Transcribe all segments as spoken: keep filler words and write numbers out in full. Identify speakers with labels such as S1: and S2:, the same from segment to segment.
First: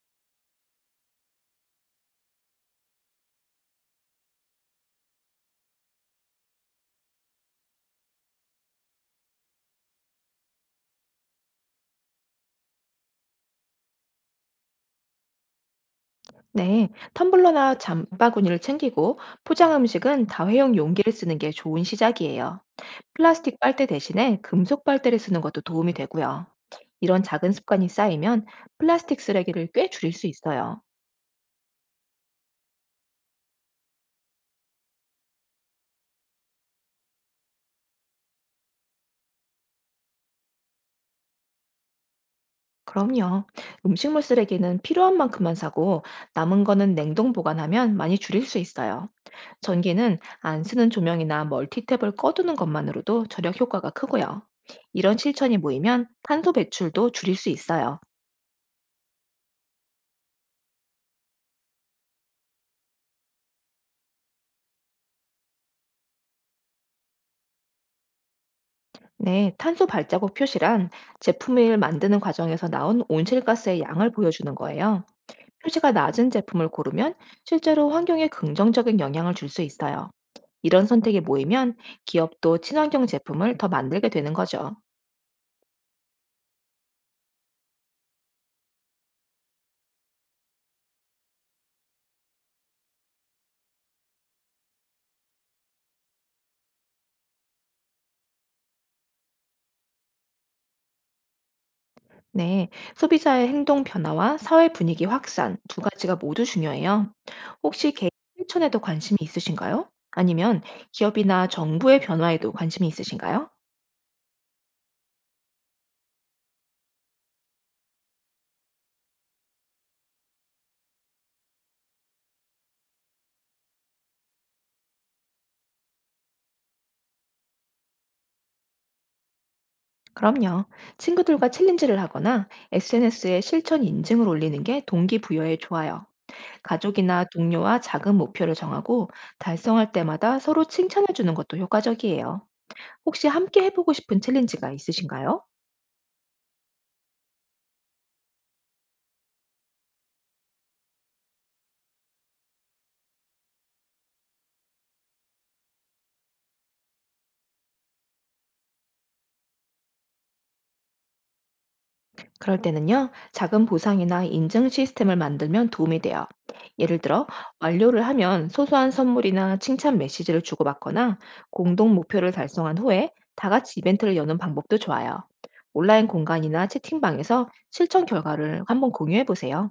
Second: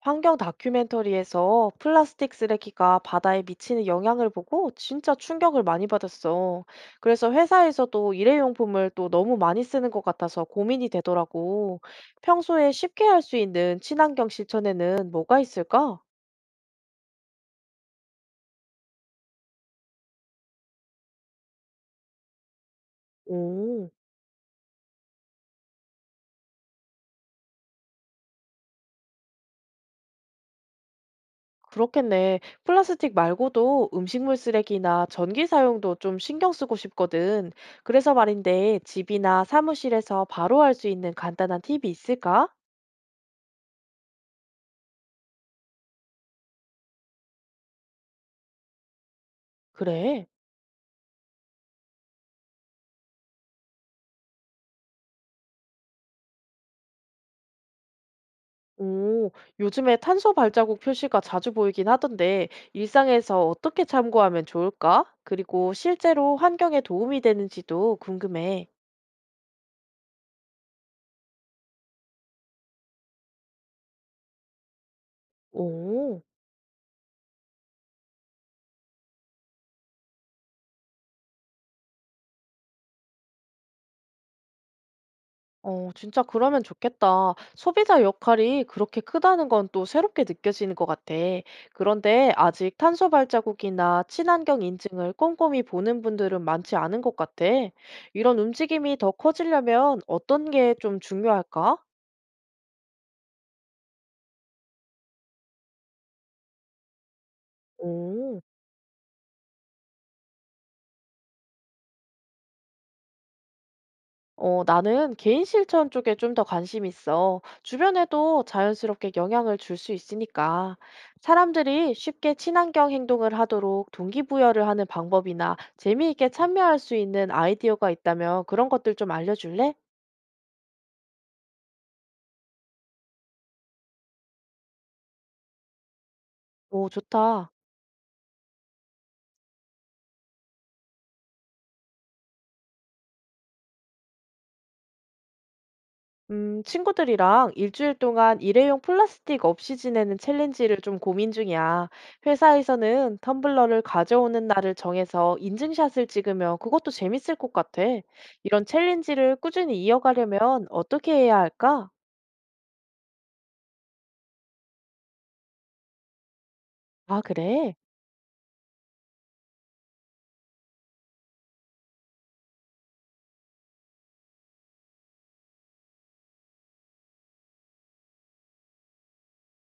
S1: 환경 다큐멘터리에서 플라스틱 쓰레기가 바다에 미치는 영향을 보고 진짜 충격을 많이 받았어. 그래서 회사에서도 일회용품을 또 너무 많이 쓰는 것 같아서 고민이 되더라고. 평소에 쉽게 할 수 있는 친환경 실천에는 뭐가 있을까?
S2: 네, 텀블러나 장바구니를 챙기고 포장 음식은 다회용 용기를 쓰는 게 좋은 시작이에요. 플라스틱 빨대
S1: 오,
S2: 대신에 금속 빨대를 쓰는 것도 도움이 되고요. 이런 작은 습관이 쌓이면 플라스틱 쓰레기를 꽤 줄일 수 있어요.
S1: 그렇겠네. 플라스틱 말고도 음식물 쓰레기나 전기 사용도 좀 신경 쓰고 싶거든. 그래서 말인데 집이나 사무실에서 바로 할 수 있는 간단한 팁이 있을까?
S2: 그럼요. 음식물 쓰레기는 필요한 만큼만 사고 남은 거는 냉동 보관하면 많이 줄일 수 있어요. 전기는
S1: 그래.
S2: 안 쓰는 조명이나 멀티탭을 꺼두는 것만으로도 절약 효과가 크고요. 이런 실천이 모이면 탄소 배출도 줄일 수 있어요.
S1: 오, 요즘에 탄소 발자국 표시가 자주 보이긴 하던데, 일상에서 어떻게 참고하면 좋을까? 그리고 실제로 환경에 도움이 되는지도 궁금해.
S2: 네, 탄소 발자국 표시란 제품을 만드는 과정에서 나온 온실가스의 양을 보여주는 거예요. 표시가
S1: 오,
S2: 낮은 제품을 고르면 실제로 환경에 긍정적인 영향을 줄 수 있어요. 이런 선택이 모이면 기업도 친환경 제품을 더 만들게 되는 거죠.
S1: 어, 진짜 그러면 좋겠다. 소비자 역할이 그렇게 크다는 건 또 새롭게 느껴지는 것 같아. 그런데 아직 탄소 발자국이나 친환경 인증을 꼼꼼히 보는 분들은 많지 않은 것 같아. 이런 움직임이 더 커지려면 어떤 게 좀 중요할까?
S2: 네, 소비자의 행동 변화와 사회 분위기 확산 두 가지가 모두 중요해요. 혹시 개인
S1: 오.
S2: 실천에도 관심이 있으신가요? 아니면 기업이나 정부의 변화에도 관심이 있으신가요?
S1: 어, 나는 개인 실천 쪽에 좀 더 관심 있어. 주변에도 자연스럽게 영향을 줄 수 있으니까. 사람들이 쉽게 친환경 행동을 하도록 동기부여를 하는 방법이나 재미있게 참여할 수 있는 아이디어가 있다면 그런 것들 좀 알려줄래?
S2: 그럼요. 친구들과 챌린지를 하거나 에스엔에스에 실천 인증을 올리는 게 동기부여에 좋아요.
S1: 오,
S2: 가족이나
S1: 좋다.
S2: 동료와 작은 목표를 정하고 달성할 때마다 서로 칭찬해 주는 것도 효과적이에요. 혹시 함께 해보고 싶은 챌린지가 있으신가요?
S1: 음, 친구들이랑 일주일 동안 일회용 플라스틱 없이 지내는 챌린지를 좀 고민 중이야. 회사에서는 텀블러를 가져오는 날을 정해서 인증샷을 찍으면 그것도 재밌을 것 같아. 이런 챌린지를 꾸준히 이어가려면 어떻게 해야 할까?
S2: 그럴 때는요, 작은 보상이나 인증 시스템을 만들면 도움이 돼요. 예를
S1: 아,
S2: 들어,
S1: 그래?
S2: 완료를 하면 소소한 선물이나 칭찬 메시지를 주고받거나 공동 목표를 달성한 후에 다 같이 이벤트를 여는 방법도 좋아요. 온라인 공간이나 채팅방에서 실천 결과를 한번 공유해 보세요.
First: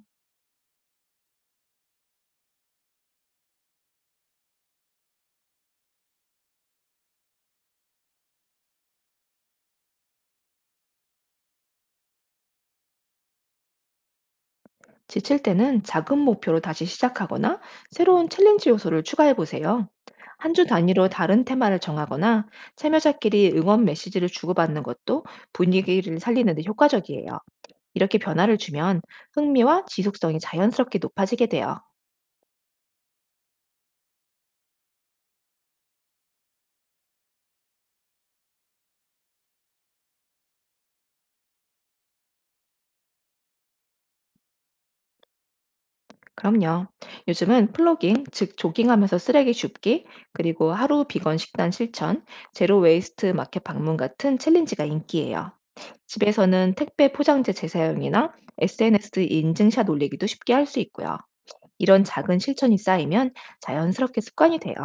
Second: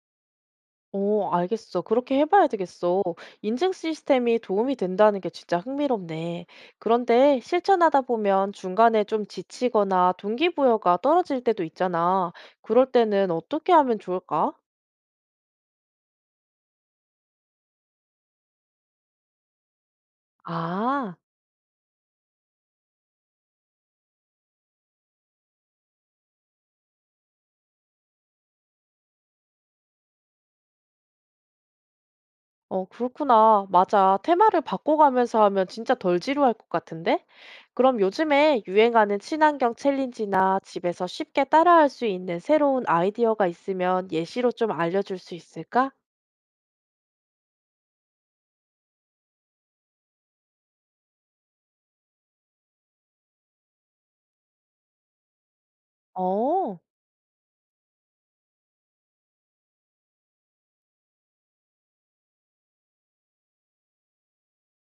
S1: 어, 알겠어. 그렇게 해봐야 되겠어. 인증 시스템이 도움이 된다는 게 진짜 흥미롭네. 그런데 실천하다 보면 중간에 좀 지치거나 동기부여가 떨어질 때도 있잖아. 그럴 때는 어떻게 하면 좋을까?
S2: 지칠 때는 작은 목표로 다시 시작하거나 새로운 챌린지 요소를 추가해 보세요. 한 주 단위로
S1: 아,
S2: 다른 테마를 정하거나 참여자끼리 응원 메시지를 주고받는 것도 분위기를 살리는 데 효과적이에요. 이렇게 변화를 주면 흥미와 지속성이 자연스럽게 높아지게 돼요.
S1: 어, 그렇구나. 맞아. 테마를 바꿔가면서 하면 진짜 덜 지루할 것 같은데? 그럼 요즘에 유행하는 친환경 챌린지나 집에서 쉽게 따라할 수 있는 새로운 아이디어가 있으면 예시로 좀 알려줄 수 있을까?
S2: 그럼요. 요즘은 플로깅, 즉 조깅하면서 쓰레기 줍기, 그리고 하루 비건 식단 실천, 제로 웨이스트 마켓 방문 같은 챌린지가 인기예요. 집에서는
S1: 어.
S2: 택배 포장재 재사용이나 에스엔에스 인증샷 올리기도 쉽게 할 수 있고요. 이런 작은 실천이 쌓이면 자연스럽게 습관이 돼요.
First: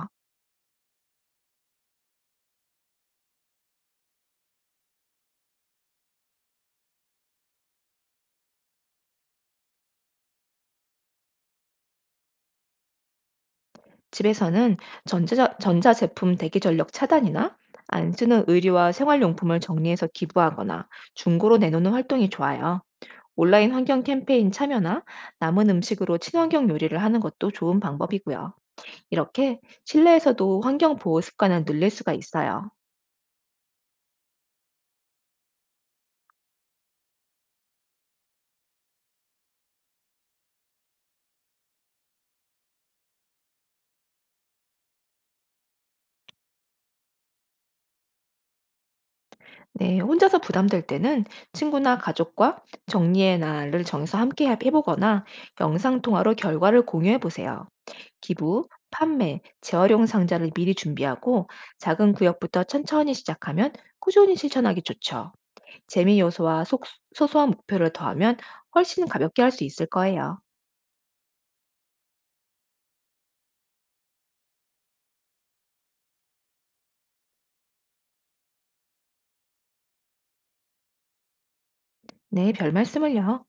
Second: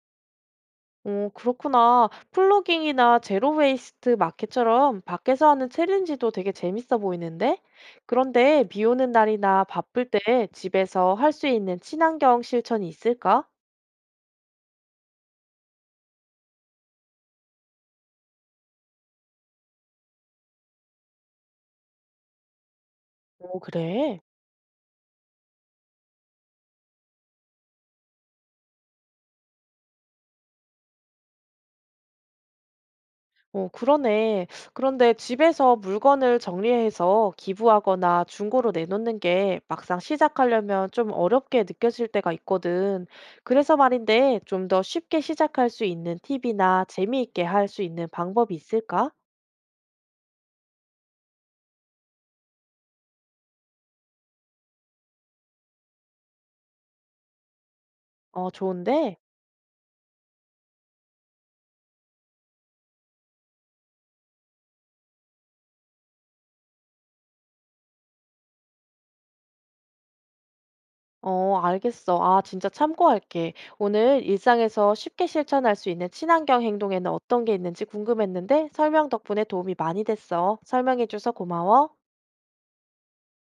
S1: 오, 그렇구나. 플로깅이나 제로 웨이스트 마켓처럼 밖에서 하는 챌린지도 되게 재밌어 보이는데? 그런데 비 오는 날이나 바쁠 때 집에서 할 수 있는 친환경 실천이 있을까?
S2: 집에서는 전자, 전자제품 대기 전력 차단이나 안 쓰는 의류와 생활용품을 정리해서 기부하거나 중고로 내놓는 활동이 좋아요.
S1: 오,
S2: 온라인 환경
S1: 그래.
S2: 캠페인 참여나 남은 음식으로 친환경 요리를 하는 것도 좋은 방법이고요. 이렇게 실내에서도 환경 보호 습관을 늘릴 수가 있어요.
S1: 오, 그러네. 그런데 집에서 물건을 정리해서 기부하거나 중고로 내놓는 게 막상 시작하려면 좀 어렵게 느껴질 때가 있거든. 그래서 말인데 좀 더 쉽게 시작할 수 있는 팁이나 재미있게 할 수 있는 방법이 있을까?
S2: 네, 혼자서 부담될 때는 친구나 가족과 정리의 날을 정해서 함께 해- 해보거나 영상통화로 결과를 공유해 보세요.
S1: 어,
S2: 기부,
S1: 좋은데?
S2: 판매, 재활용 상자를 미리 준비하고 작은 구역부터 천천히 시작하면 꾸준히 실천하기 좋죠. 재미 요소와 속- 소소한 목표를 더하면 훨씬 가볍게 할 수 있을 거예요.
S1: 어, 알겠어. 아, 진짜 참고할게. 오늘 일상에서 쉽게 실천할 수 있는 친환경 행동에는 어떤 게 있는지 궁금했는데 설명 덕분에 도움이 많이 됐어. 설명해줘서 고마워.
S2: 네, 별 말씀을요.